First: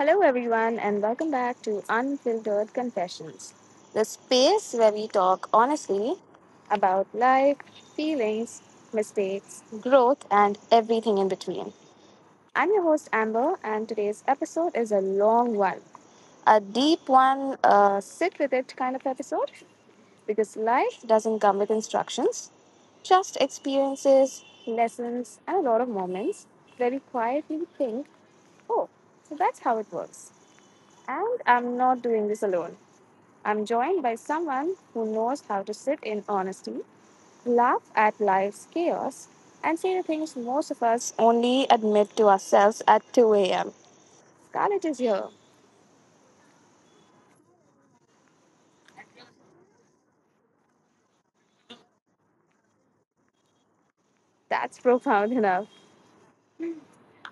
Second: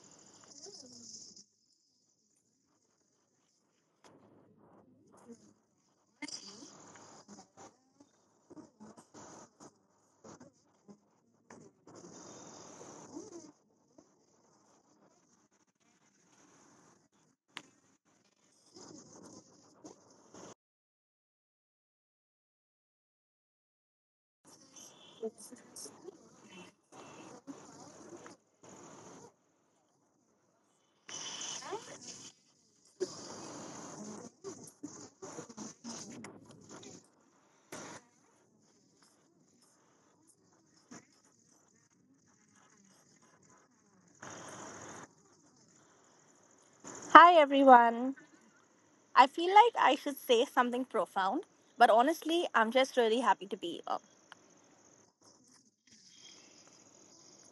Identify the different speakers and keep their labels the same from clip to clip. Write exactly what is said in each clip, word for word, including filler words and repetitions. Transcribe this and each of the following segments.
Speaker 1: Hello, everyone, and welcome back to Unfiltered Confessions, the space where we talk honestly about life, feelings, mistakes, growth, and everything in between. I'm your host, Amber, and today's episode is a long one, a deep one, a sit with it kind of episode, because life doesn't come with instructions, just experiences, lessons, and a lot of moments where we quietly think, oh, so that's how it works. And I'm not doing this alone. I'm joined by someone who knows how to sit in honesty, laugh at life's chaos, and say the things most of us only admit to ourselves at two a m. Scarlett is here.
Speaker 2: Hi everyone. I feel like I should say something profound, but honestly, I'm just really happy to be here.
Speaker 1: That's profound enough.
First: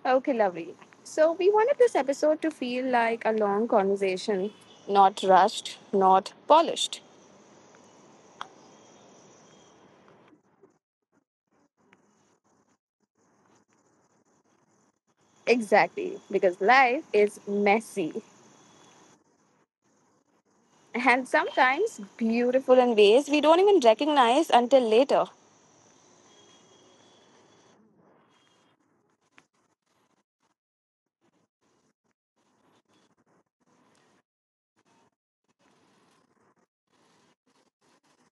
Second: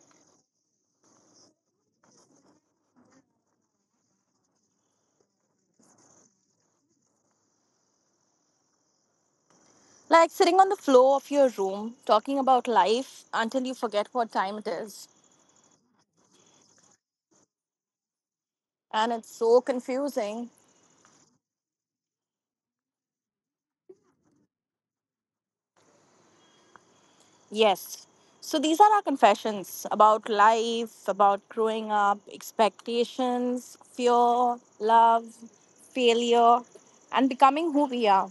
Speaker 1: Okay, lovely. So, we wanted this episode to feel like a long conversation, not rushed, not polished.
Speaker 2: Like sitting on the floor of your room, talking about life until you forget what time it is.
Speaker 1: Exactly, because life is messy
Speaker 2: And it's so confusing.
Speaker 1: and sometimes beautiful in ways we don't even recognize until later.
Speaker 2: Yes. So these are our confessions about life, about growing up, expectations, fear, love, failure, and becoming who we are.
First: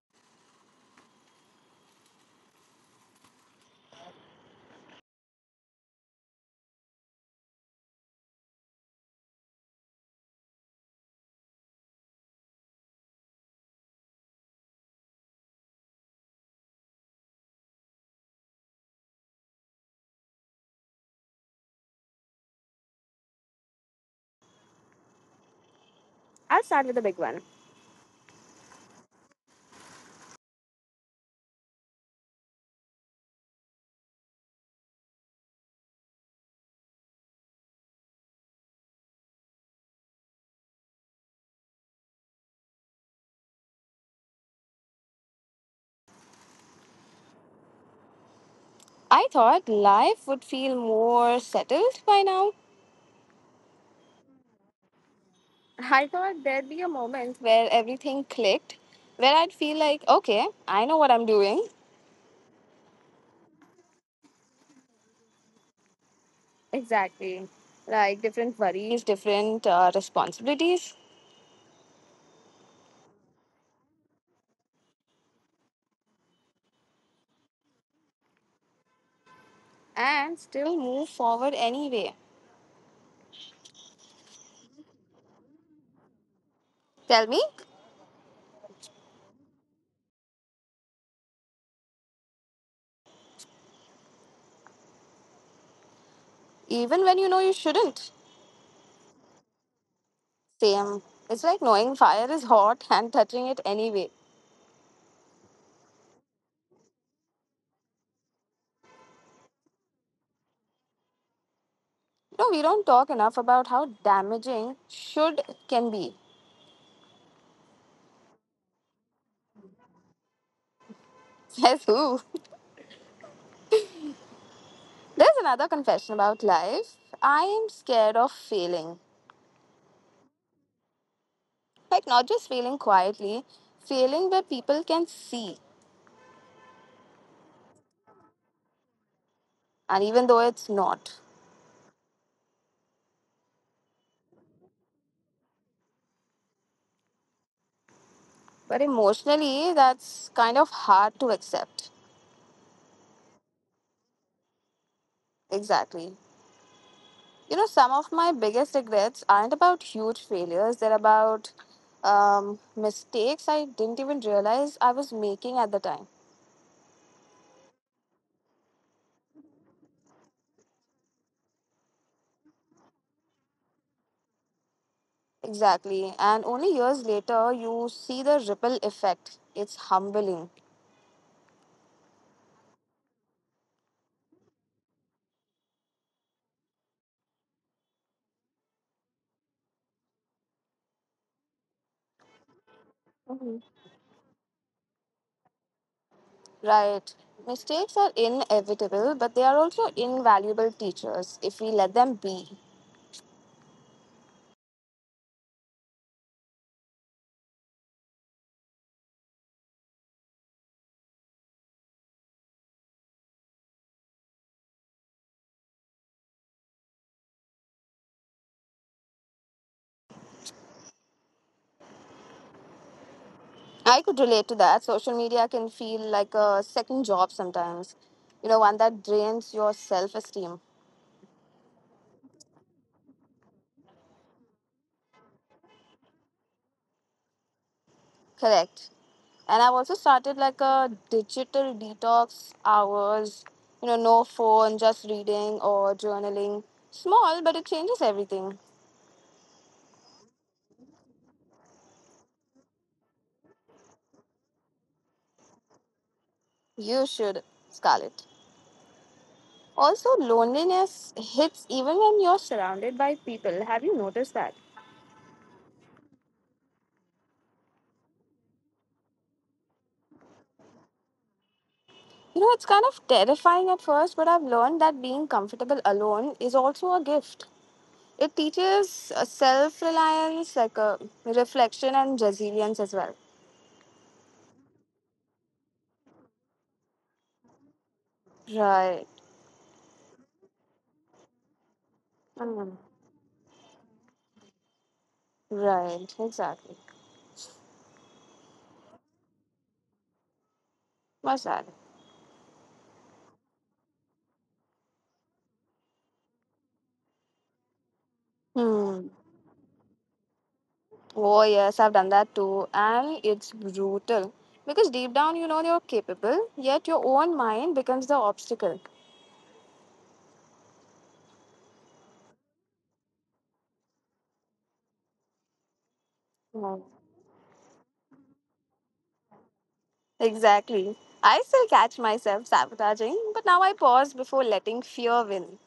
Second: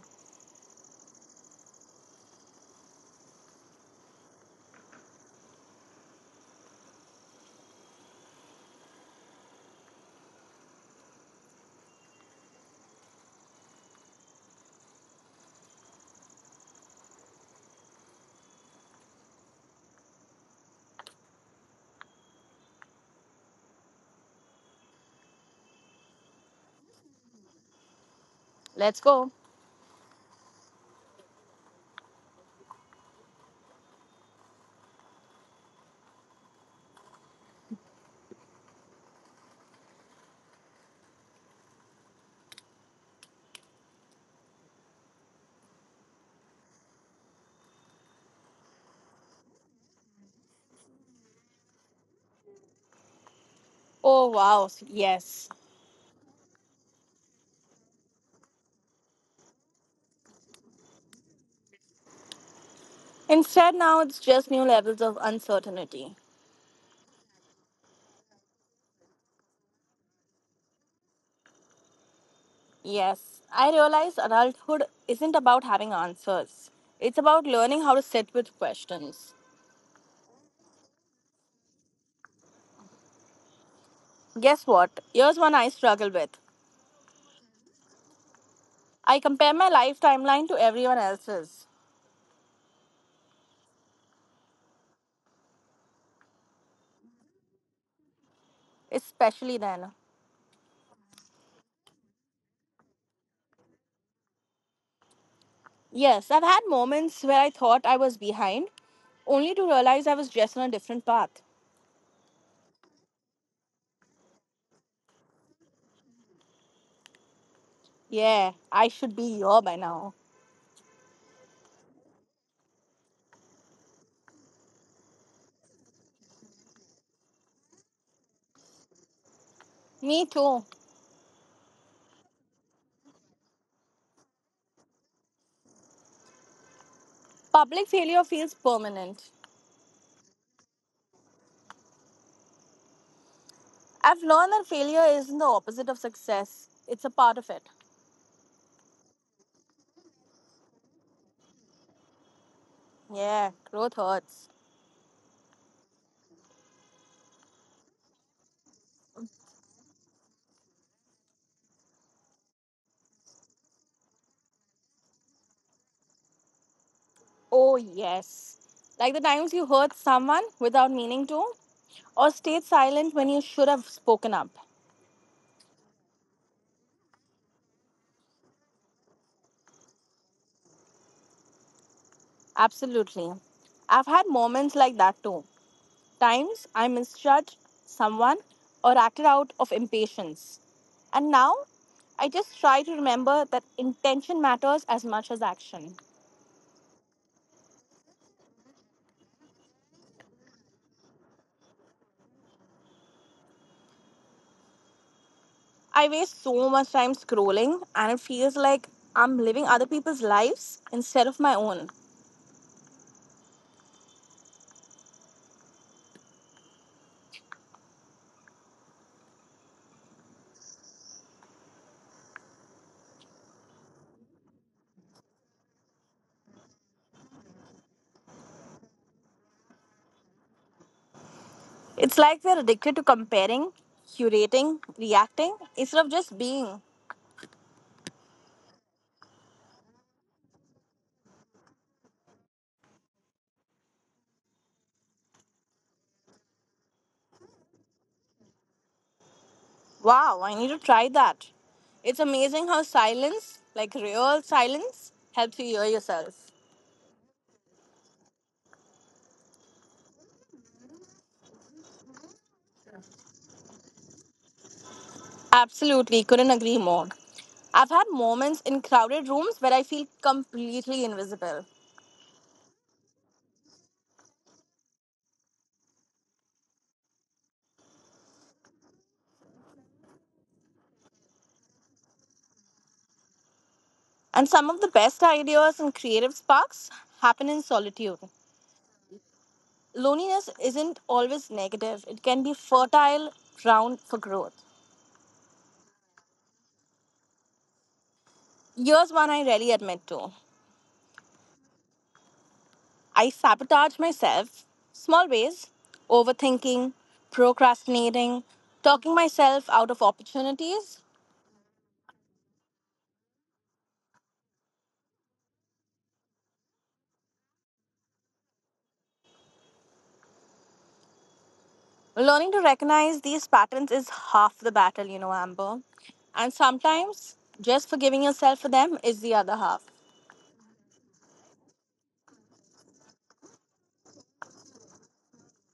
Speaker 1: I'll start with the big one.
Speaker 2: Let's go.
Speaker 1: I thought life would feel more settled by now.
Speaker 2: Oh, wow. Yes.
Speaker 1: I thought there'd be a moment where everything clicked, where I'd feel like, okay, I know what I'm doing.
Speaker 2: Instead, now it's just new levels of uncertainty.
Speaker 1: Exactly. Like different worries, different uh, responsibilities,
Speaker 2: Yes, I realize adulthood isn't about having answers, it's about learning how to sit with questions.
Speaker 1: and still move forward anyway.
Speaker 2: Guess what? Here's one I struggle with.
Speaker 1: Tell me,
Speaker 2: I compare my life timeline to everyone else's,
Speaker 1: even when you know you shouldn't.
Speaker 2: especially then.
Speaker 1: Same. It's like knowing fire is hot and touching it anyway.
Speaker 2: Yes, I've had moments where I thought I was behind, only to realize I was just on a different path.
Speaker 1: No, we don't talk enough about how damaging should can be.
Speaker 2: Yeah, I should be here by now.
Speaker 1: Says who? There's another confession about life. I am scared of failing.
Speaker 2: Me too.
Speaker 1: Like, not just failing quietly, failing where people can see,
Speaker 2: Public failure feels permanent.
Speaker 1: and even though it's not.
Speaker 2: I've learned that failure isn't the opposite of success, it's a part of it.
Speaker 1: But emotionally, that's kind of hard to accept.
Speaker 2: Yeah, growth hurts.
Speaker 1: Exactly. You know, some of my biggest regrets aren't about huge failures, they're about um, mistakes I didn't even realize I was making at the time.
Speaker 2: Oh, yes. Like the times you hurt someone without meaning to, or stayed silent when you should have spoken up.
Speaker 1: Exactly. And only years later, you see the ripple effect. It's humbling.
Speaker 2: Absolutely. I've had moments like that too. Times I misjudged someone or acted out of impatience. And now I just try to remember that intention matters as much as action.
Speaker 1: Right. Mistakes are inevitable, but they are also invaluable teachers if we let them be.
Speaker 2: I waste so much time scrolling, and it feels like I'm living other people's lives instead of my own.
Speaker 1: I could relate to that. Social media can feel like a second job sometimes, you know, one that drains your self esteem.
Speaker 2: It's like we're addicted to comparing, curating, reacting, instead of just being.
Speaker 1: Correct. And I've also started like a digital detox hours, you know, no phone, just reading or journaling. Small, but it changes everything.
Speaker 2: Wow, I need to try that. It's amazing how silence, like real silence, helps you hear yourself.
Speaker 1: You should, Scarlett. Also, loneliness hits even when you're surrounded by people. Have you noticed that?
Speaker 2: Absolutely, couldn't agree more. I've had moments in crowded rooms where I feel completely invisible.
Speaker 1: You know, it's kind of terrifying at first, but I've learned that being comfortable alone is also a gift. It teaches uh, self reliance, like uh, reflection and resilience as well.
Speaker 2: And some of the best ideas and creative sparks happen in solitude.
Speaker 1: Right.
Speaker 2: Loneliness isn't always negative, it can be
Speaker 1: Mm.
Speaker 2: fertile ground for growth.
Speaker 1: Right. Exactly.
Speaker 2: Here's one I rarely admit to.
Speaker 1: What's that?
Speaker 2: I sabotage myself, small ways, overthinking, procrastinating, talking
Speaker 1: Hmm.
Speaker 2: myself out of opportunities.
Speaker 1: Oh, yes, I've done that too. And it's brutal. Because deep down, you know you're capable, yet your own mind becomes the obstacle.
Speaker 2: Learning to recognize these patterns is half the battle, you know, Amber. And sometimes just forgiving yourself for them is the other half,
Speaker 1: Exactly. I still catch myself sabotaging, but now I pause before letting fear win.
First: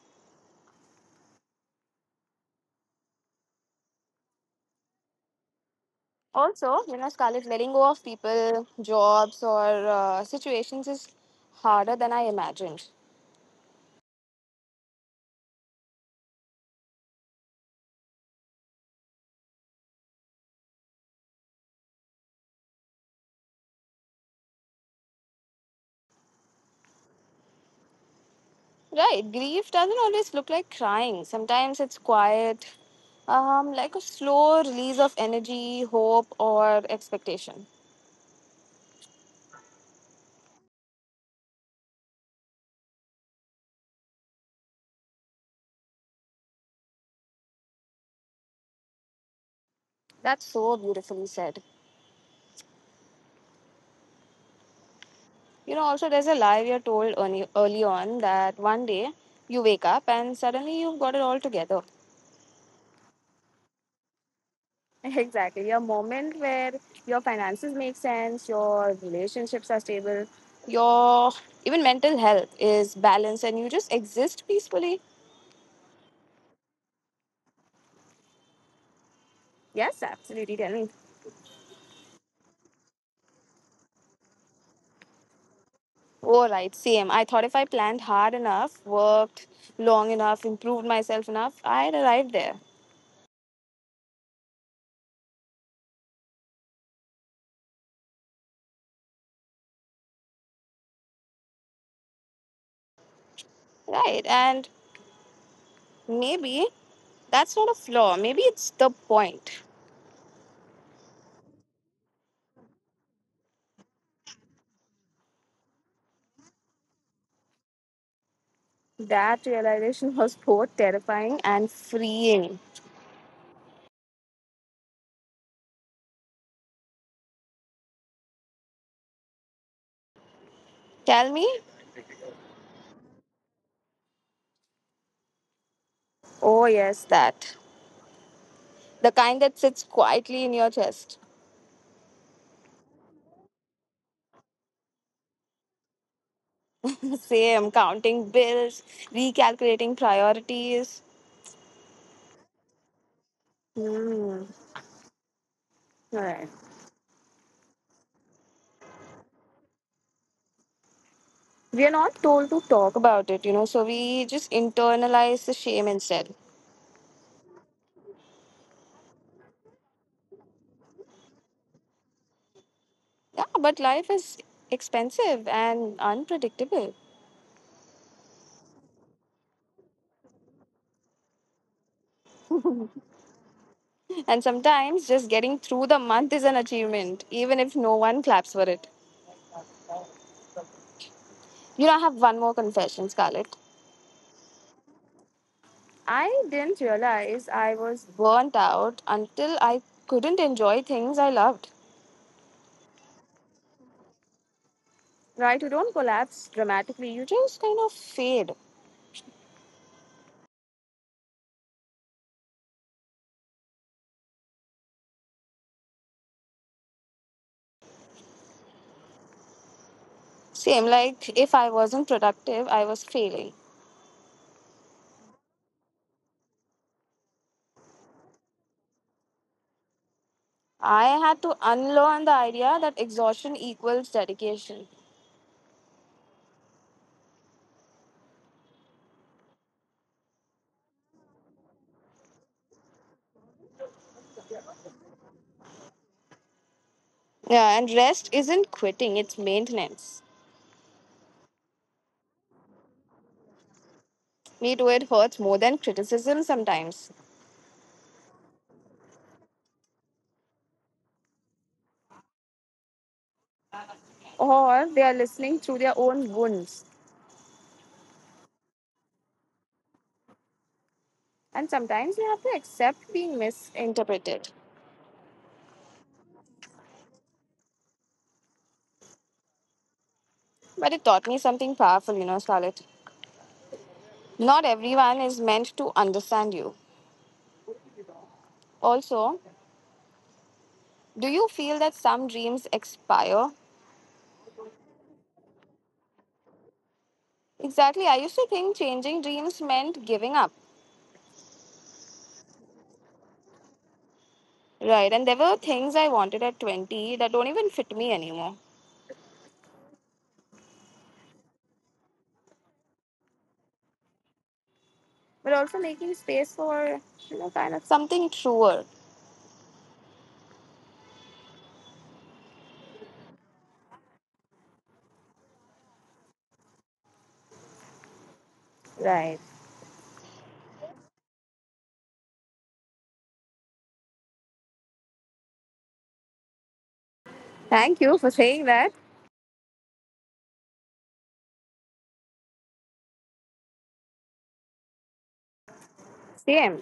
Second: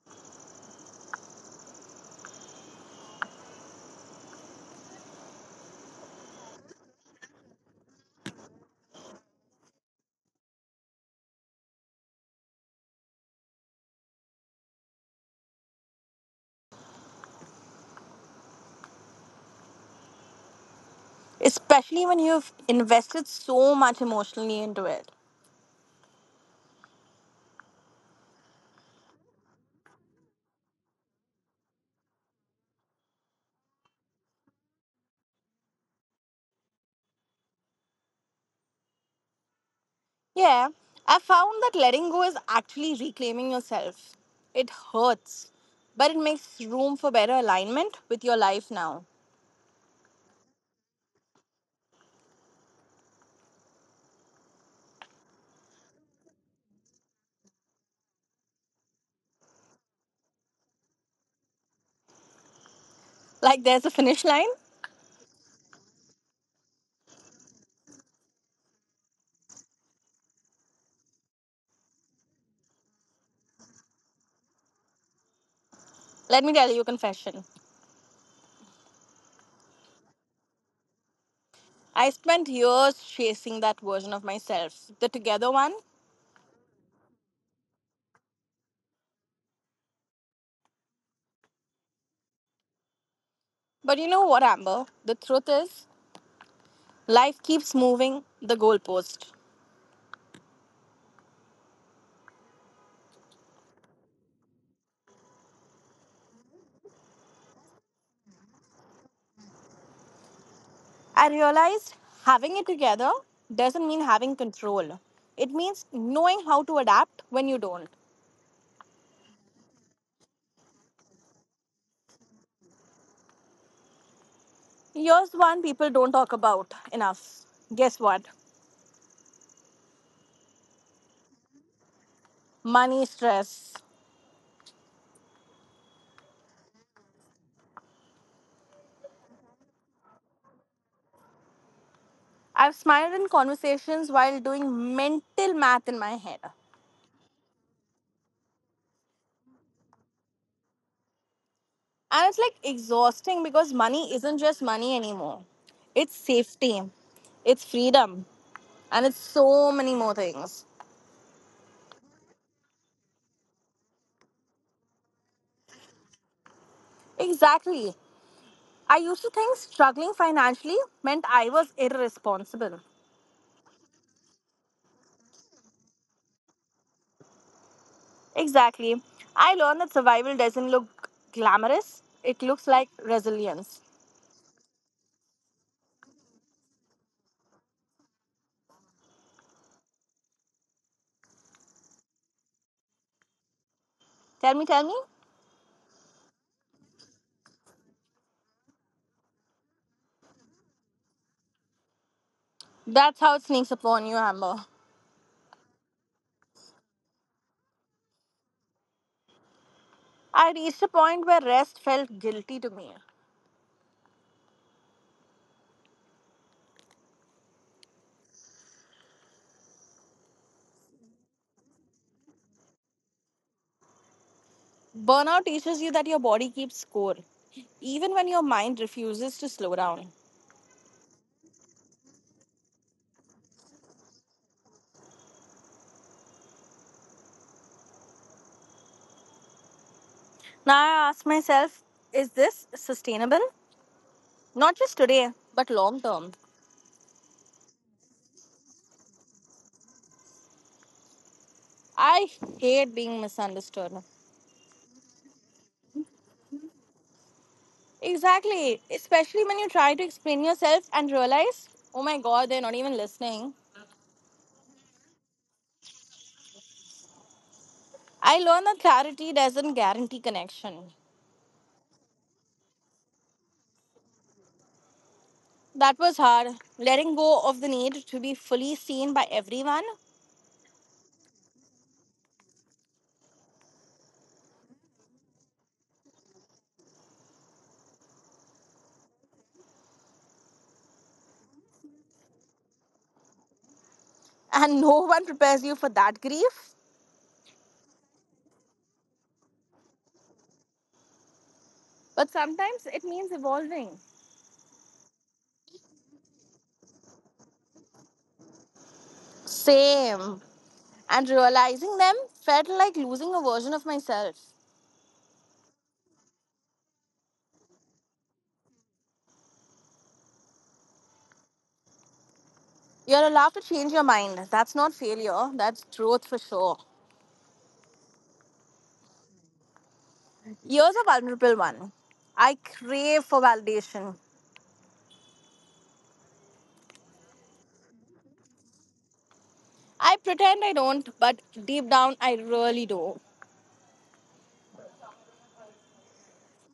Speaker 1: Also, you know, Scarlett, letting go of people, jobs, or uh, situations is harder than I imagined.
Speaker 2: especially when you've invested so much emotionally into it.
Speaker 1: Right, grief doesn't always look like crying. Sometimes it's quiet, um, like a slow release of energy, hope, or expectation.
Speaker 2: Yeah, I found that letting go is actually reclaiming yourself. It hurts, but it makes room for better alignment with your life now.
Speaker 1: That's so beautifully said. You know, also, there's a lie we are told early, early on that one day you wake up and suddenly you've got it all together.
Speaker 2: Like there's a finish line.
Speaker 1: Exactly. A moment where your finances make sense, your relationships are stable, your even mental health is balanced, and you just exist peacefully.
Speaker 2: Let me tell you a confession.
Speaker 1: Yes, absolutely. Tell me.
Speaker 2: I spent years chasing that version of myself, the together one.
Speaker 1: Oh, right. Same. I thought if I planned hard enough, worked long enough, improved myself enough, I'd arrive there.
Speaker 2: But you know what, Amber? The truth is, life keeps moving the goalpost.
Speaker 1: Right. And maybe that's not a flaw. Maybe it's the point.
Speaker 2: I realized having it together doesn't mean having control. It means knowing how to adapt when you don't.
Speaker 1: That realization was both terrifying and freeing.
Speaker 2: Here's one people don't talk about enough. Guess what?
Speaker 1: Tell me.
Speaker 2: Money stress.
Speaker 1: Oh, yes, that. The kind that sits quietly in your chest.
Speaker 2: I've smiled in conversations while doing mental math in my head.
Speaker 1: Same, counting bills, recalculating priorities.
Speaker 2: And it's like exhausting because money isn't
Speaker 1: Hmm.
Speaker 2: just money anymore. It's
Speaker 1: Right.
Speaker 2: safety, it's freedom, and it's so many more things.
Speaker 1: We are not told to talk about it, you know, so we just internalize the shame instead.
Speaker 2: Exactly. I used to think struggling financially meant I was irresponsible.
Speaker 1: Yeah, but life is expensive and unpredictable.
Speaker 2: Exactly. I learned that survival doesn't look glamorous, it looks like resilience.
Speaker 1: And sometimes just getting through the month is an achievement, even if no one claps for it. You know, I have one more confession, Scarlett.
Speaker 2: Tell me, tell me.
Speaker 1: I didn't realize I was burnt out until I couldn't enjoy things I loved.
Speaker 2: That's how it sneaks upon you, Amber.
Speaker 1: Right, you don't collapse dramatically, you just kind of fade.
Speaker 2: I reached a point where rest felt guilty to me.
Speaker 1: Same, like if I wasn't productive, I was failing.
Speaker 2: Burnout teaches you that your body keeps score, even when your mind refuses to slow down.
Speaker 1: I had to unlearn the idea that exhaustion equals dedication.
Speaker 2: Now I ask myself, is this sustainable? Not just today, but long term.
Speaker 1: Yeah, and rest isn't quitting, it's maintenance.
Speaker 2: I hate being misunderstood.
Speaker 1: Me too, it hurts more than criticism sometimes.
Speaker 2: Exactly, especially when you try to explain yourself and realize, oh my god, they're not even listening.
Speaker 1: Or they are listening through their own wounds.
Speaker 2: I learned that clarity doesn't guarantee connection.
Speaker 1: And sometimes you have to accept being misinterpreted.
Speaker 2: That was hard. Letting go of the need to be fully seen by everyone.
Speaker 1: But it taught me something powerful, you know, Scarlett. Not everyone is meant to understand you. Also, do you feel that some dreams expire?
Speaker 2: And no one prepares you for that grief.
Speaker 1: Exactly. I used to think changing dreams meant giving up.
Speaker 2: But sometimes it means evolving.
Speaker 1: Right. And there were things I wanted at twenty that don't even fit me anymore.
Speaker 2: Same. And realizing them felt like losing a version of myself.
Speaker 1: But also making space for, you know, kind of something truer.
Speaker 2: You're allowed to change your mind. That's not failure, that's growth for sure.
Speaker 1: Right.
Speaker 2: Here's a vulnerable one. I crave for validation.
Speaker 1: Thank you for saying that.
Speaker 2: I pretend I don't, but deep down I really do.
Speaker 1: Same.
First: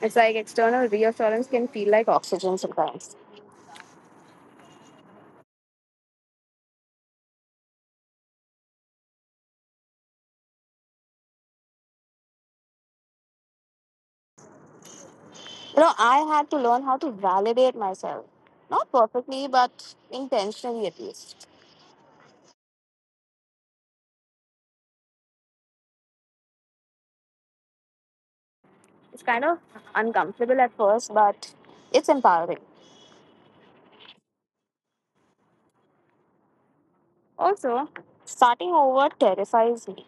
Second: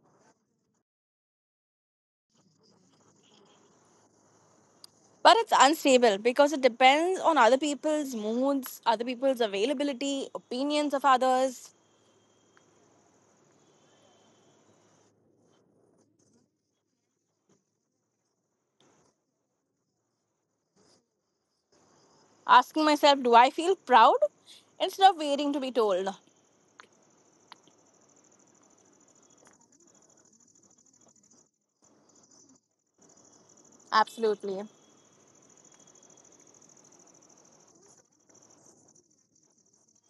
Speaker 1: It's like external reassurance can feel like oxygen sometimes.
Speaker 2: But it's unstable because it depends on other people's moods, other people's availability, opinions of others.
Speaker 1: You know, I had to learn how to validate myself. Not perfectly, but intentionally at least.
Speaker 2: Asking myself, do I feel proud? Instead of waiting to be told.
Speaker 1: It's kind of uncomfortable at first, but it's empowering.
Speaker 2: Absolutely.
Speaker 1: Also, starting over terrifies me.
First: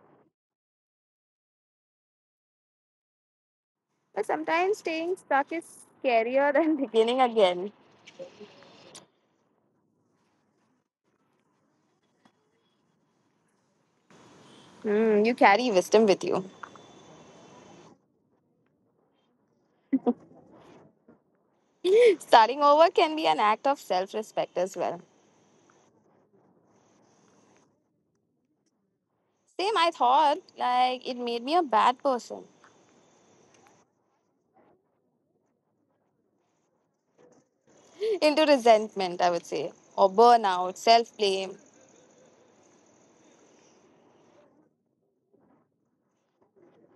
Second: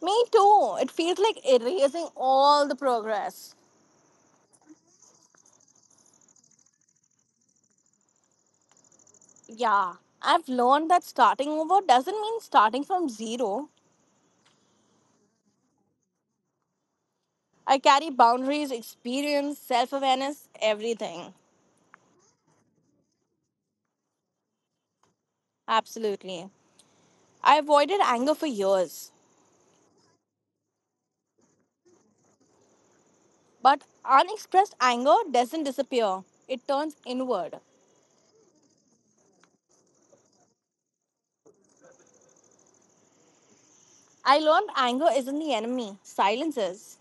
Speaker 2: Me too. It feels like erasing all the progress.
Speaker 1: But sometimes staying stuck is scarier than beginning again.
Speaker 2: Yeah. I've learned that starting over doesn't mean starting from zero.
Speaker 1: Hmm, you carry wisdom with you.
Speaker 2: I carry boundaries, experience, self awareness, everything.
Speaker 1: Starting over can be an act of self respect as well.
Speaker 2: Absolutely. I avoided anger for years.
Speaker 1: Same, I thought, like, it made me a bad person.
Speaker 2: But unexpressed anger doesn't disappear, it turns inward.
Speaker 1: Into resentment, I would say, or burnout, self blame.
Speaker 2: I learned anger isn't the enemy, silence is.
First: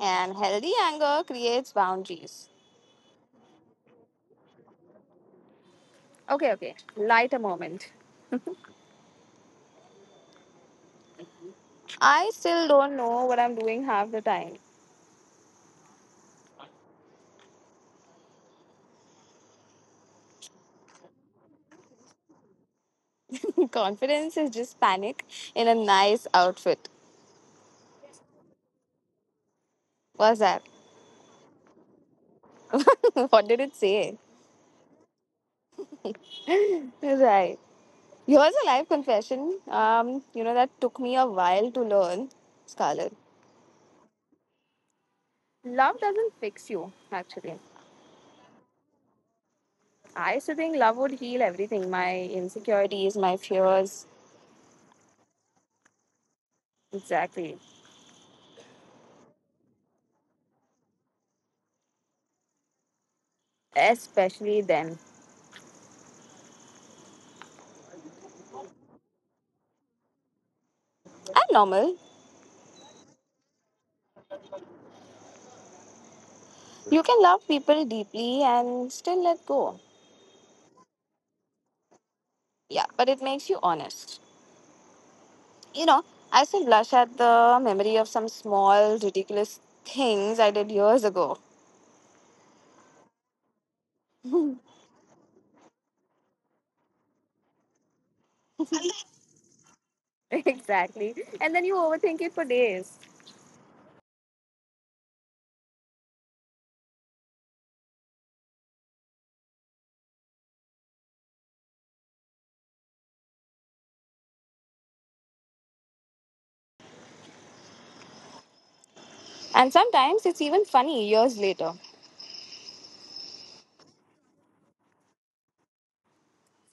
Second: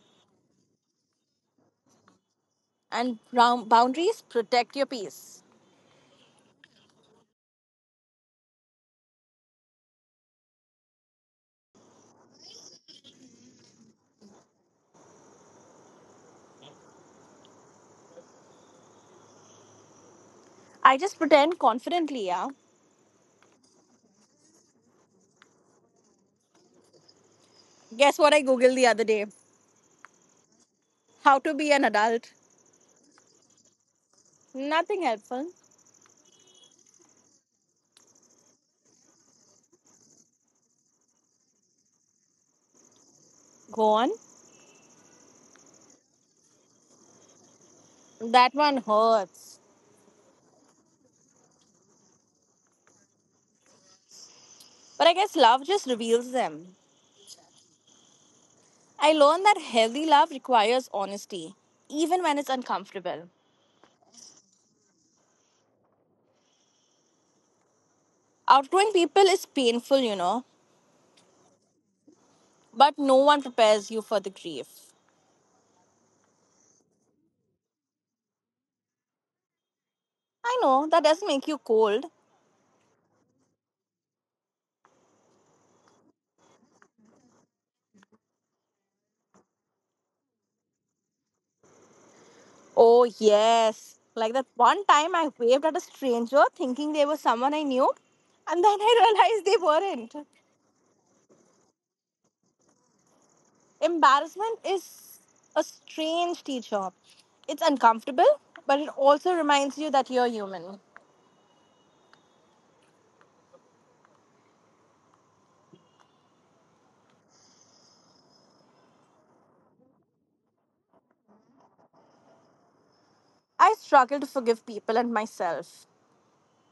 Speaker 1: And healthy anger creates boundaries.
Speaker 2: And boundaries protect your peace.
Speaker 1: Okay, okay. Light a moment. I still don't know what I'm doing half the time.
Speaker 2: I just pretend confidently, yeah.
Speaker 1: Confidence is just panic in a nice outfit.
Speaker 2: Guess what I googled the other day?
Speaker 1: What's that?
Speaker 2: How to be an adult.
Speaker 1: What did it say?
Speaker 2: Nothing helpful.
Speaker 1: Right. Here's a live confession. Um, you know, that took me a while to learn, Scarlett.
Speaker 2: Go on.
Speaker 1: Love doesn't fix you, actually.
Speaker 2: That one hurts.
Speaker 1: I used to think love would heal everything, my insecurities, my fears.
Speaker 2: But I guess love just reveals them.
Speaker 1: Exactly.
Speaker 2: I learned that healthy love requires honesty, even when it's uncomfortable.
Speaker 1: Especially then.
Speaker 2: Outgrowing people is painful, you know.
Speaker 1: I'm normal.
Speaker 2: But no one prepares you for the grief.
Speaker 1: You can love people deeply and still let go.
Speaker 2: I know that doesn't make you cold.
Speaker 1: Yeah, but it makes you honest. You know, I still blush at the memory of some small, ridiculous things I did years ago.
Speaker 2: Oh, yes. Like that one time I waved at a stranger thinking they were someone I knew, and then I realized they weren't.
Speaker 1: Exactly. And then you overthink it for days.
Speaker 2: Embarrassment is a strange teacher. It's uncomfortable, but it also reminds you that you're human.
Speaker 1: And sometimes it's even funny years later.
Speaker 2: I struggle to forgive people and myself.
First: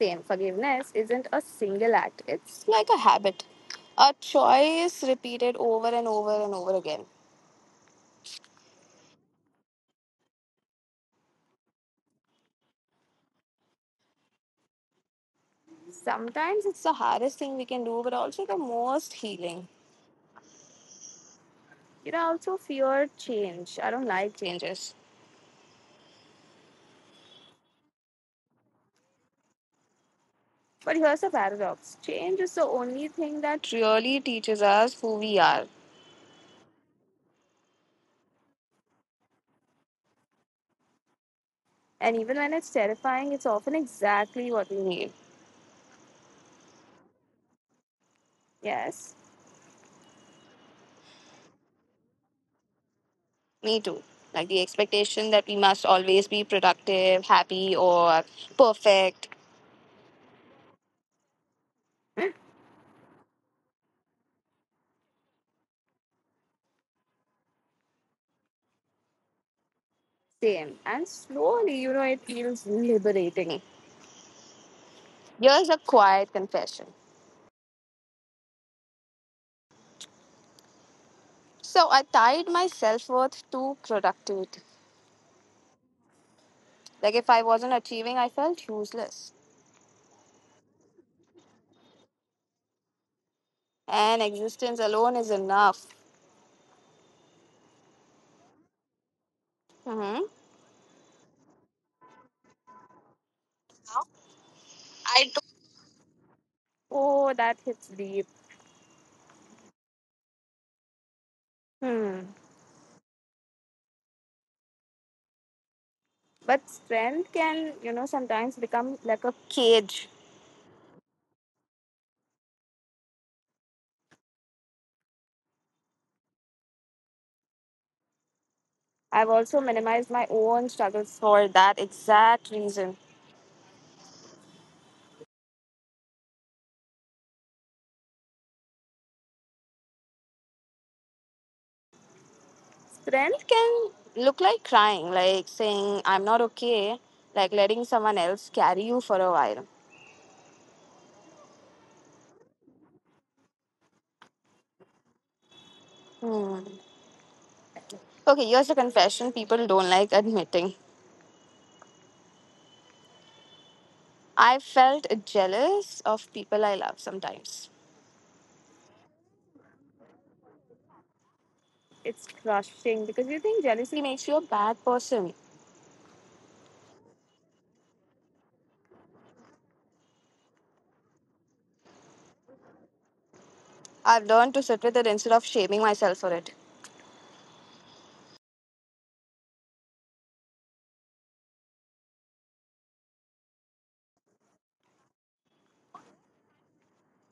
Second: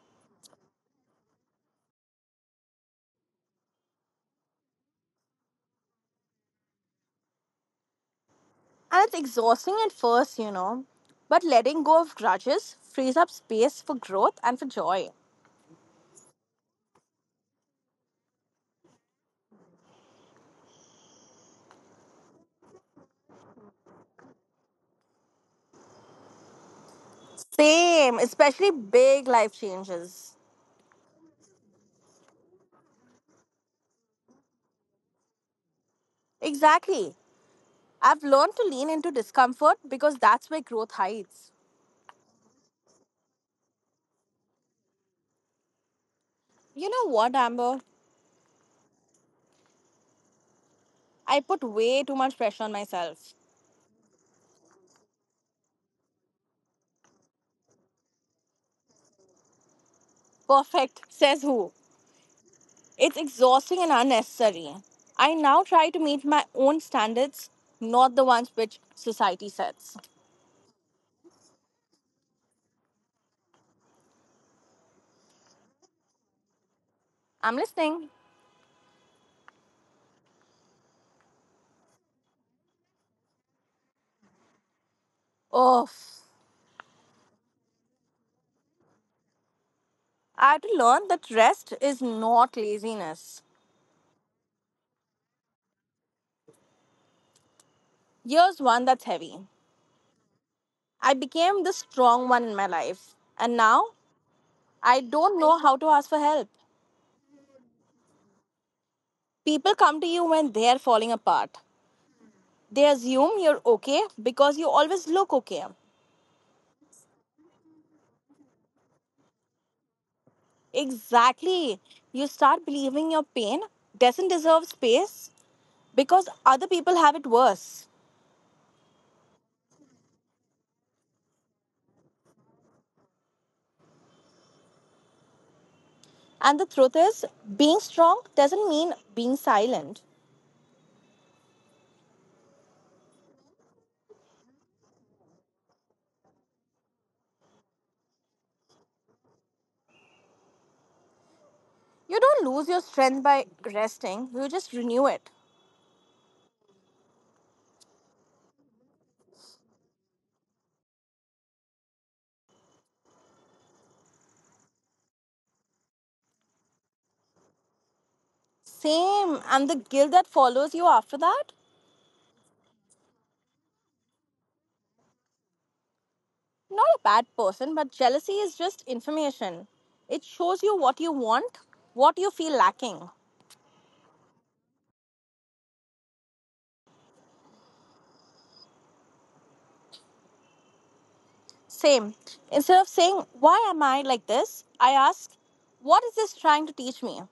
Speaker 1: Same, forgiveness isn't a single act, it's like a habit, a choice repeated over and over and over again.
Speaker 2: And it's exhausting at first, you know. But letting go of grudges frees up space for growth and for joy.
Speaker 1: Sometimes it's the hardest thing we can do, but also the most healing. You know, I also fear change. I don't like changes.
Speaker 2: Same, especially big life changes.
Speaker 1: But here's the paradox, change is the only thing that really teaches us who we are.
Speaker 2: Exactly. I've learned to lean into discomfort because that's where growth hides.
Speaker 1: And even when it's terrifying, it's often exactly what we need.
Speaker 2: You know what, Amber?
Speaker 1: Yes,
Speaker 2: I put way too much pressure on myself.
Speaker 1: me too. Like the expectation that we must always be productive, happy, or perfect.
Speaker 2: Perfect, says who? It's exhausting and unnecessary. I now try to meet my own standards, not the ones which society sets.
Speaker 1: Same. And slowly, you know, it feels liberating. Here's a quiet confession.
Speaker 2: I'm listening.
Speaker 1: So I tied my self worth to productivity.
Speaker 2: Oh.
Speaker 1: Like if I wasn't achieving, I felt useless.
Speaker 2: I had to learn that rest is not laziness.
Speaker 1: And existence alone is enough.
Speaker 2: Here's one that's heavy.
Speaker 1: Hmm.
Speaker 2: I became the strong one in my life. And now I
Speaker 1: I
Speaker 2: don't
Speaker 1: do.
Speaker 2: know how to ask for help.
Speaker 1: Oh, that hits deep.
Speaker 2: People come to you when they're falling apart.
Speaker 1: Hmm.
Speaker 2: They assume you're okay because you always look okay.
Speaker 1: But strength can, you know, sometimes become like a cage.
Speaker 2: Exactly. You start believing your pain doesn't deserve space because other people have it worse.
Speaker 1: I've also minimized my own struggles for that exact reason.
Speaker 2: And the truth is, being strong doesn't mean being silent.
Speaker 1: Strength can look like crying, like saying, I'm not okay, like letting someone else carry you for a while.
Speaker 2: You don't lose your strength by resting, you just renew it.
Speaker 1: Hmm. Okay, here's a confession people don't like admitting. I felt jealous of people I love sometimes.
Speaker 2: Same. And the guilt that follows you after that?
Speaker 1: It's crushing because you think jealousy makes you a bad person.
Speaker 2: Not a bad person, but jealousy is just information. It shows you what you want, what you feel lacking.
Speaker 1: I've learned to sit with it instead of shaming myself for it.
Speaker 2: Same. Instead of saying, why am I like this? I ask, what is this trying to teach me?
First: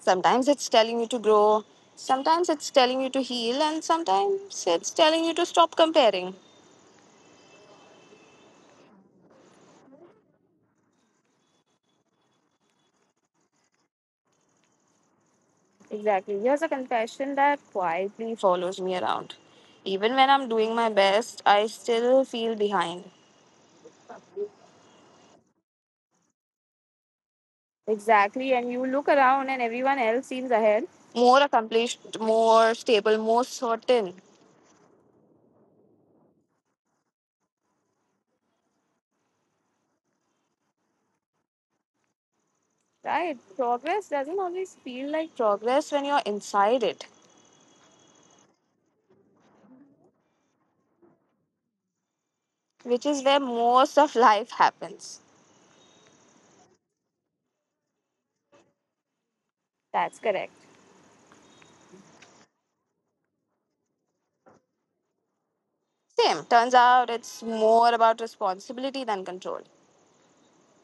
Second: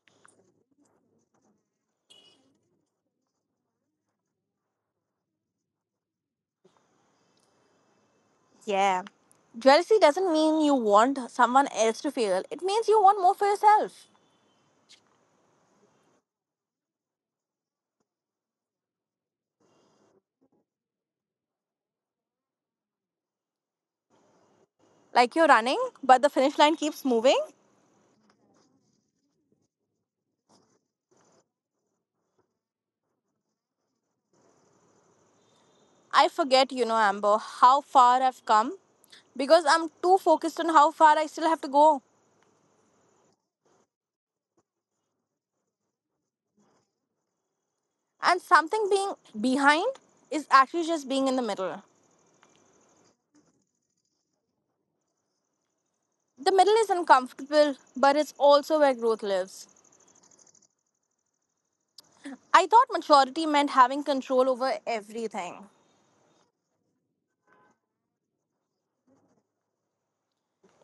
Speaker 1: Sometimes it's telling you to grow, sometimes it's telling you to heal, and sometimes it's telling you to stop comparing.
Speaker 2: Yeah. Jealousy doesn't mean you want someone else to feel, it means you want more for yourself.
Speaker 1: Exactly. Here's a confession that quietly follows me around. Even when I'm doing my best, I still feel behind.
Speaker 2: Like you're running, but the finish line keeps moving.
Speaker 1: Exactly. And you look around and everyone else seems ahead. More accomplished, more stable, more certain.
Speaker 2: I forget, you know, Amber, how far I've come because I'm too focused on how far I still have to go.
Speaker 1: Right. Progress doesn't always feel like progress when you're inside it,
Speaker 2: And something being behind is actually just being in the middle.
Speaker 1: which is where most of life happens.
Speaker 2: The middle is uncomfortable, but it's also where growth lives.
Speaker 1: That's correct.
Speaker 2: I thought maturity meant having control over everything.
Speaker 1: Same. Turns out it's more about responsibility than control.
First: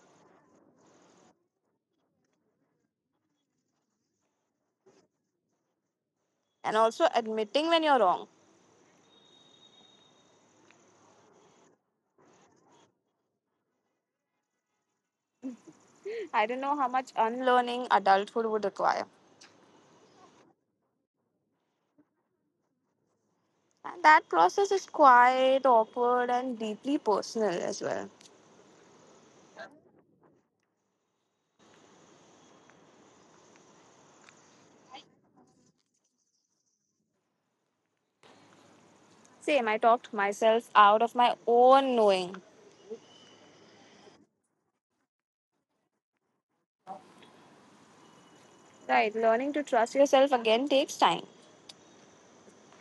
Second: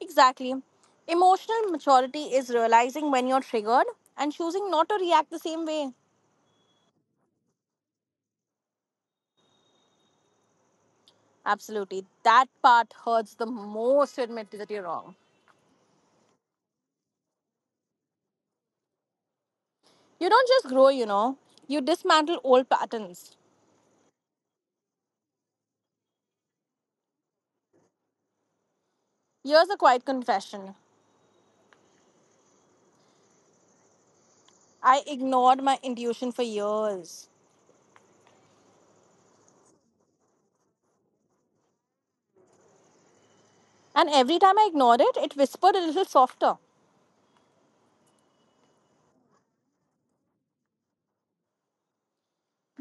Speaker 2: Exactly. Emotional maturity is realizing when you're triggered and choosing not to react the same way.
Speaker 1: And also admitting when you're wrong.
Speaker 2: Absolutely. That part hurts the most to admit that you're wrong.
Speaker 1: I don't know how much unlearning adulthood would require.
Speaker 2: You don't just grow, you know, you dismantle old patterns.
Speaker 1: And that process is quite awkward and deeply personal as well.
Speaker 2: Here's a quiet confession. I ignored my intuition for years.
Speaker 1: Same. I talked myself out of my own knowing.
Speaker 2: And every time I ignored it, it whispered a little softer.
Speaker 1: Right. Learning to trust yourself again takes time.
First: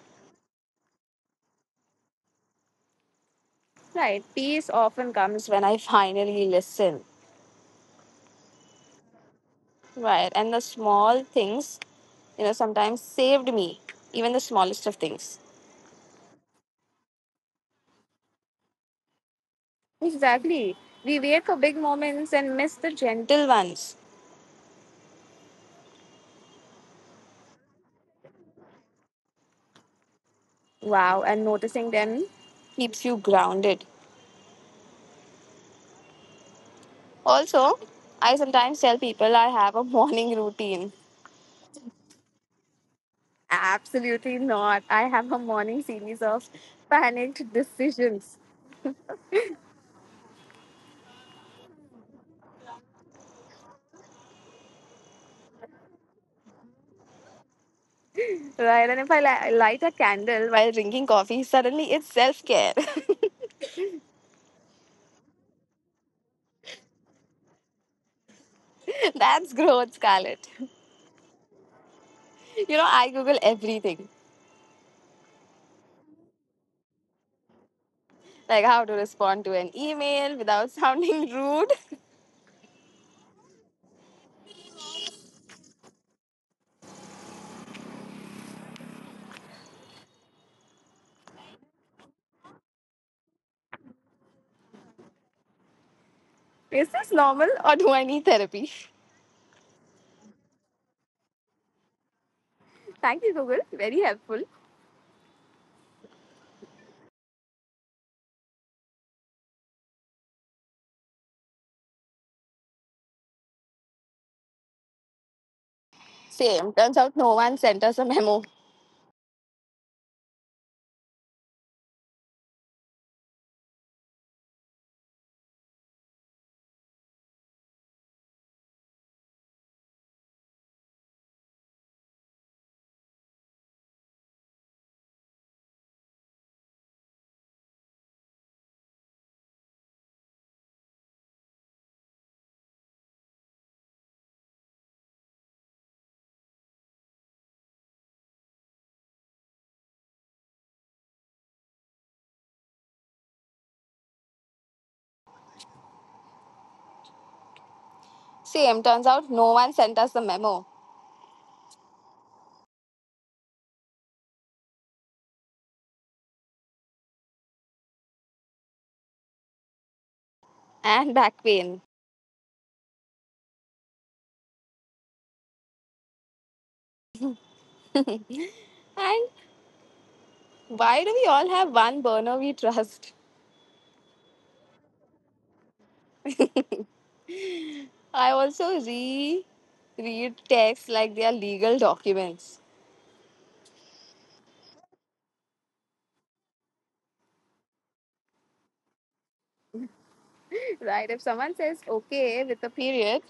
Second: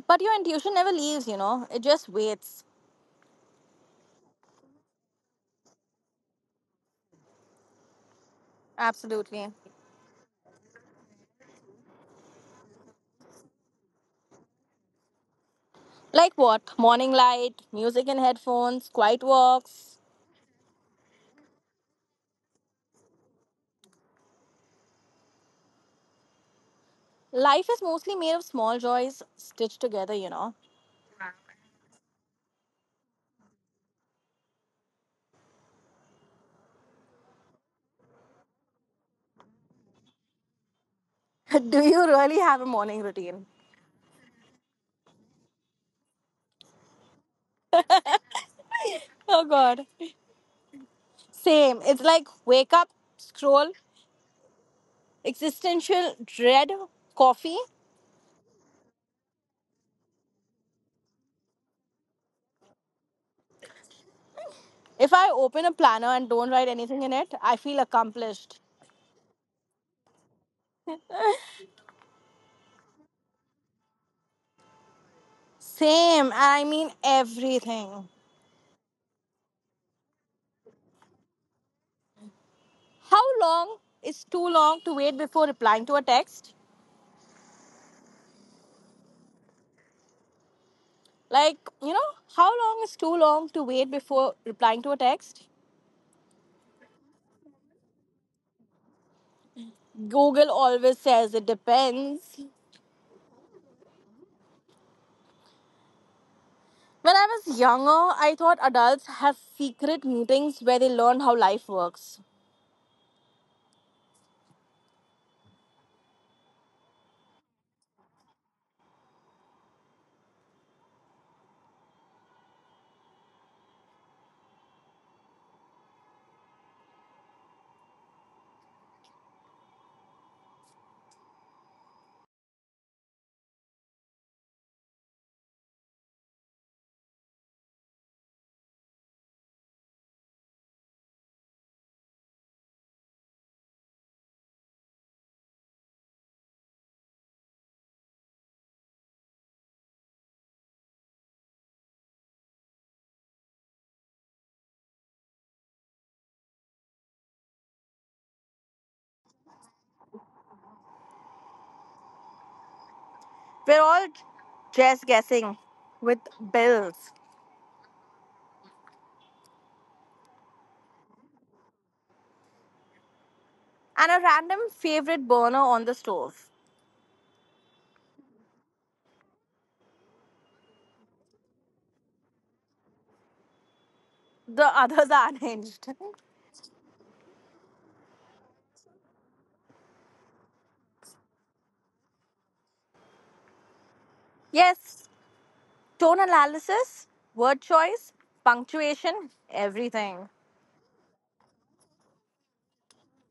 Speaker 2: But your intuition never leaves, you know, it just waits.
Speaker 1: Right, peace often comes when I finally listen.
Speaker 2: Absolutely.
Speaker 1: Right, and the small things, you know, sometimes saved me, even the smallest of things.
Speaker 2: Like what? Morning light, music in headphones, quiet walks.
Speaker 1: Exactly. We wait for big moments and miss the gentle ones.
Speaker 2: Life is mostly made of small joys stitched together, you know.
Speaker 1: Wow, and noticing them keeps you grounded. Also, I sometimes tell people I have a morning routine.
Speaker 2: Do you really have a morning routine?
Speaker 1: Absolutely not. I have a morning series of panicked decisions.
Speaker 2: Oh, God. Same. It's like wake up, scroll, existential dread, coffee.
Speaker 1: Right, and if I li- light a candle while drinking coffee, suddenly it's self care.
Speaker 2: If I open a planner and don't write anything in it, I feel accomplished.
Speaker 1: That's growth, Scarlett. You know, I Google everything,
Speaker 2: Same. I mean everything.
Speaker 1: like how to respond to an email without sounding rude.
Speaker 2: How long is too long to wait before replying to a text? Like, you know, how long is too long to wait before replying to a text?
Speaker 1: Is this normal or do I need therapy?
Speaker 2: Google always says it depends.
Speaker 1: Thank you, Google. Very helpful.
Speaker 2: When I was younger, I thought adults have secret meetings where they learn how life works.
Speaker 1: Same. Turns out no one sent us a memo. Same. Turns out no one sent us the memo.
Speaker 2: We're all just guessing with bills
Speaker 1: And back pain.
Speaker 2: and a random favorite burner on the stove.
Speaker 1: And why do we all have one burner we trust?
Speaker 2: The others are unhinged.
Speaker 1: I also re read texts like they are legal documents.
Speaker 2: Yes, tone analysis, word choice, punctuation, everything.
Speaker 1: Right? If someone says okay with a period,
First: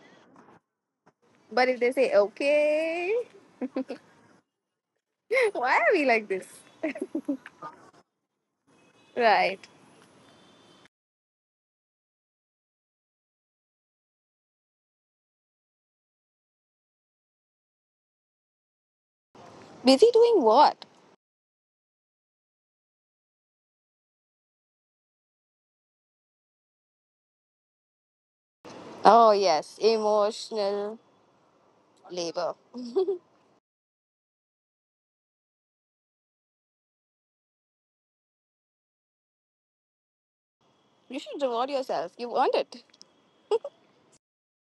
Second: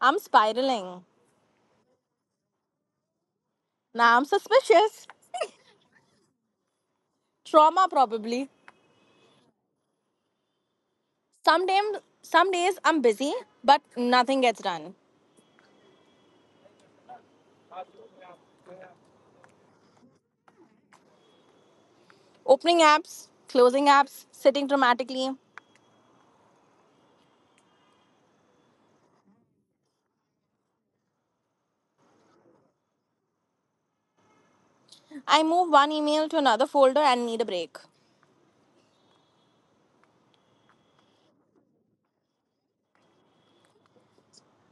Speaker 2: I'm spiraling.
Speaker 1: but if they say okay,
Speaker 2: Now I'm suspicious.
Speaker 1: why are we like this?
Speaker 2: Trauma probably.
Speaker 1: Right.
Speaker 2: Some days, some days I'm busy, but nothing gets done.
Speaker 1: Busy doing what?
Speaker 2: Opening apps, closing apps, sitting dramatically.
Speaker 1: Oh, yes, emotional labor.
Speaker 2: I move one email to another folder and need a break.
Speaker 1: You should reward yourself. You've earned it.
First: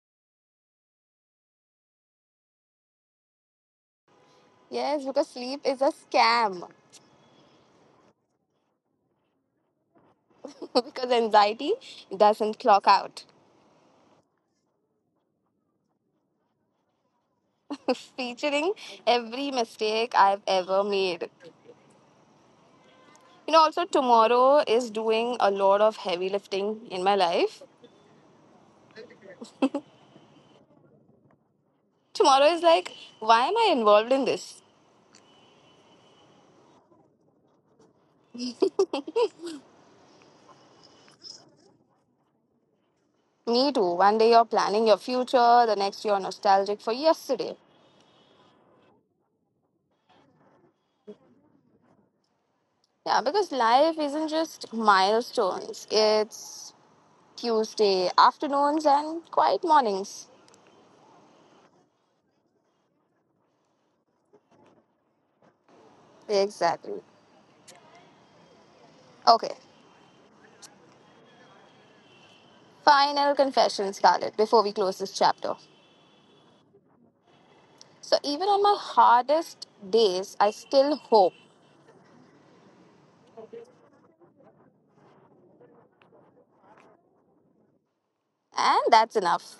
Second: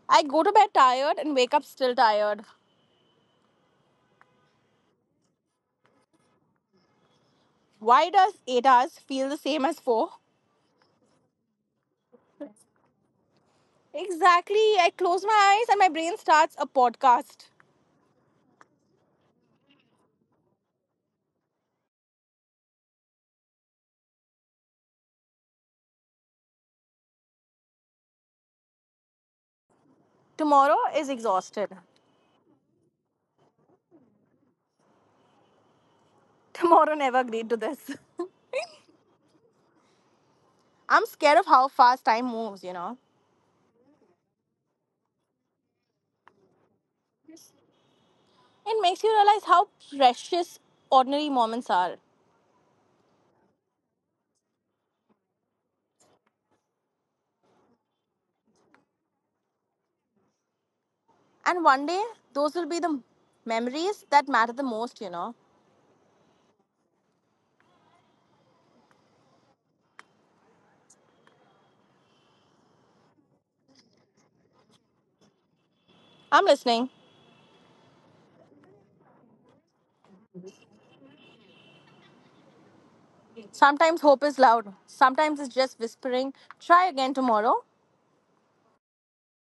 Speaker 2: I go to bed tired and wake up still tired.
Speaker 1: Yes, because sleep is a scam.
Speaker 2: Why does eight hours feel the same as four?
Speaker 1: Because anxiety doesn't clock out.
Speaker 2: Exactly. I close my eyes and my brain starts a podcast.
Speaker 1: Featuring every mistake I've ever made. You know, also tomorrow is doing a lot of heavy lifting in my life.
Speaker 2: Tomorrow is exhausted.
Speaker 1: Tomorrow is like, why am I involved in this?
Speaker 2: Tomorrow never agreed to this. I'm scared of how fast time moves, you know.
Speaker 1: Me too. One day you're planning your future, the next you're nostalgic for yesterday.
Speaker 2: It makes you realize how precious ordinary moments are.
Speaker 1: Yeah, because life isn't just milestones, it's Tuesday afternoons and quiet mornings.
Speaker 2: And one day, those will be the memories that matter the most, you know.
Speaker 1: Exactly. Okay, final confession, Scarlett, before we close this chapter.
Speaker 2: I'm listening.
Speaker 1: So, even on my hardest days, I still hope,
Speaker 2: Sometimes hope is loud, sometimes it's just whispering, try again tomorrow.
Speaker 1: and that's enough.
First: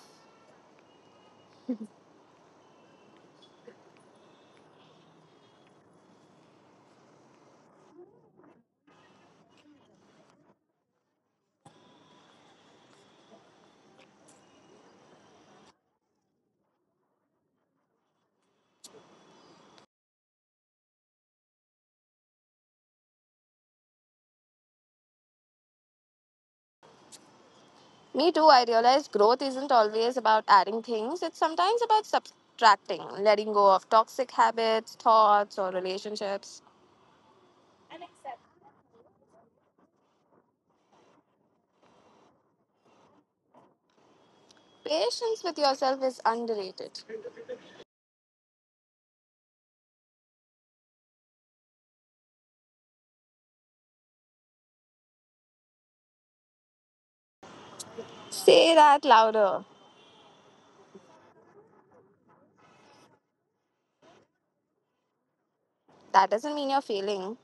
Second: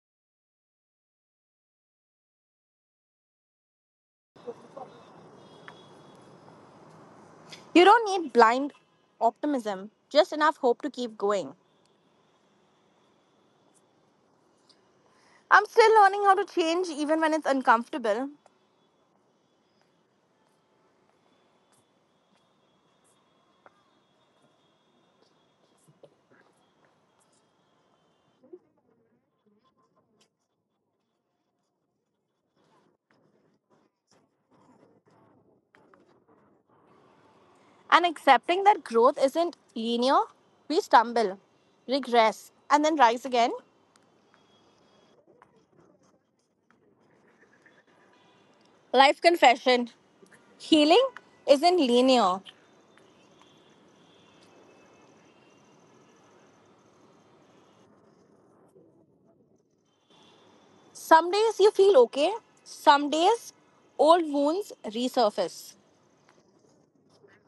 Speaker 2: You don't need blind optimism, just enough hope to keep going. I'm still learning how to change even when it's uncomfortable.
Speaker 1: Me too, I realized growth isn't always about adding things, it's sometimes about subtracting, letting go of toxic habits, thoughts, or relationships.
Speaker 2: And accepting that growth isn't linear. We stumble, regress, and then rise again.
Speaker 1: Patience with yourself is underrated.
Speaker 2: Life confession: healing isn't linear.
Speaker 1: Say that louder.
Speaker 2: Some days you feel okay, some days old wounds resurface.
Speaker 1: That doesn't mean you're failing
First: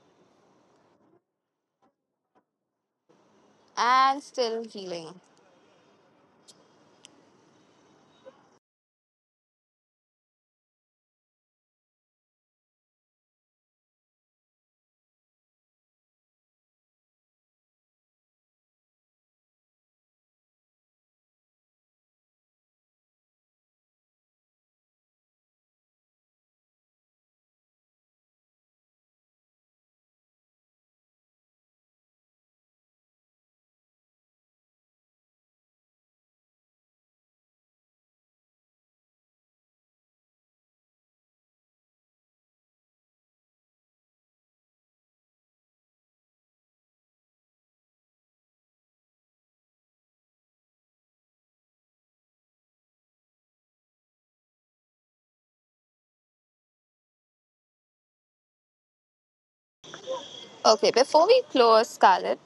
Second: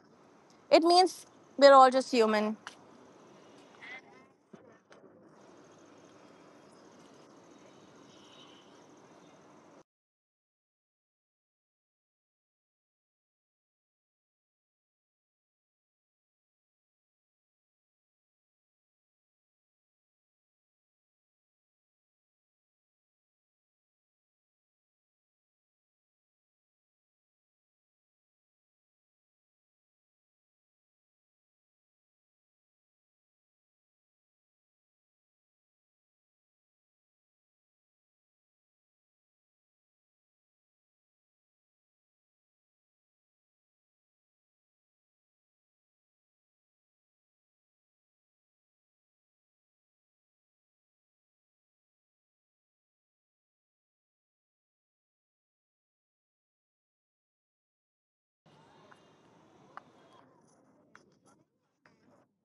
Speaker 2: It means we're all just human.
Speaker 1: and still healing. Okay, before we close, Scarlett,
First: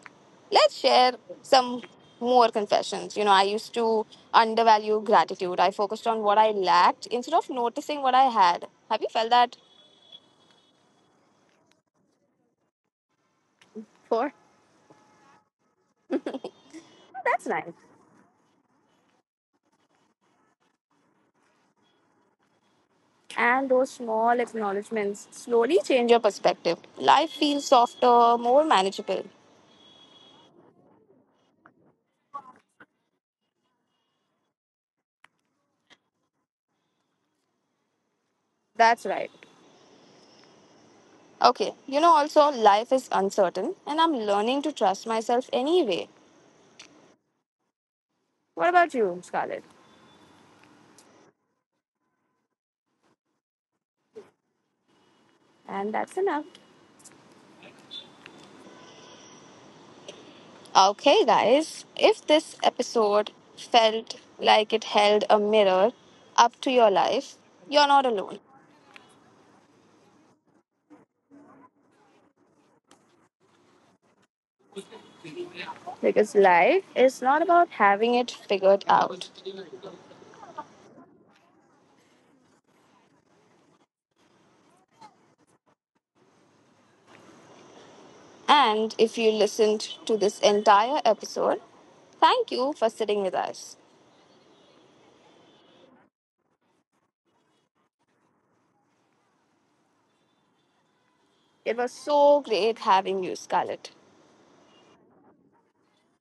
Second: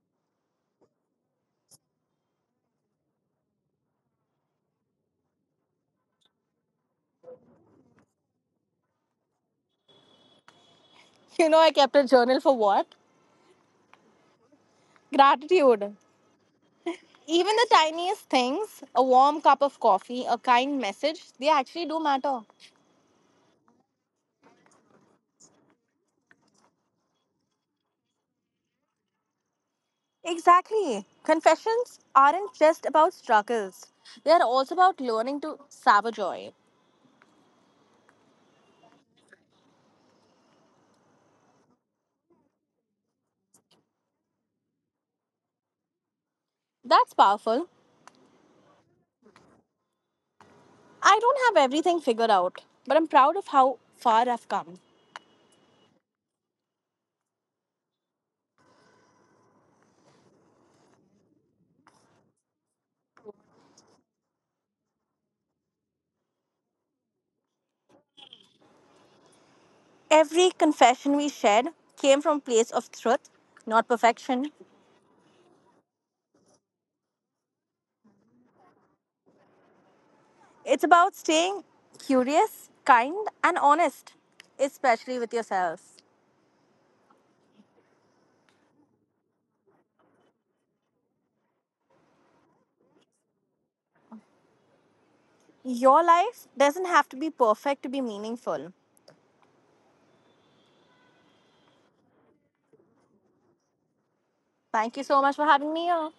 Speaker 1: let's share some more confessions. You know, I used to undervalue gratitude. I focused on what I lacked instead of noticing what I had. Have you felt that
Speaker 2: You know, I kept a journal for what?
Speaker 1: before?
Speaker 2: Gratitude.
Speaker 1: Oh, that's
Speaker 2: Even
Speaker 1: nice.
Speaker 2: the tiniest things, a warm cup of coffee, a kind message, they actually do matter.
Speaker 1: And those small acknowledgements slowly change your perspective. Life feels softer, more manageable.
Speaker 2: Exactly. Confessions aren't just about struggles, they are also about learning to savor joy.
Speaker 1: That's right. Okay, you know, also, life is uncertain, and I'm learning to trust myself anyway.
Speaker 2: That's powerful.
Speaker 1: What about you, Scarlett?
Speaker 2: I don't have everything figured out, but I'm proud of how far I've come.
Speaker 1: And that's enough. Okay, guys, if this episode felt like it held a mirror up to your life, you're not alone.
Speaker 2: Every confession we shared came from a place of truth, not perfection.
Speaker 1: Because life is not about having it figured out.
Speaker 2: It's about staying curious, kind, and honest, especially with yourself.
Speaker 1: And if you listened to this entire episode, thank you for sitting with us.
Speaker 2: Your life doesn't have to be perfect to be meaningful.
Speaker 1: It was so great having you, Scarlett.
Speaker 2: Thank you so much for having me here.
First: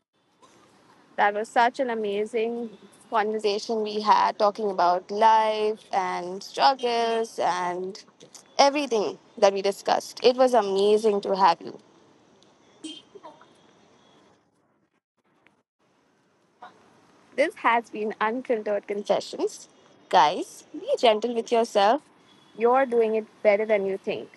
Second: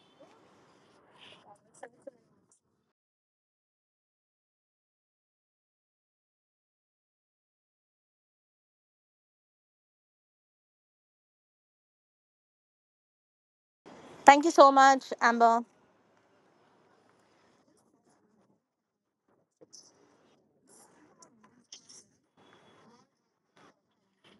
Speaker 1: That was such an amazing conversation we had talking about life and struggles and everything that we discussed. It was amazing to have you.
Speaker 2: Thank you so much, Amber.
Speaker 1: This has been Unfiltered Confessions. Guys, be gentle with yourself. You're doing it better than you think.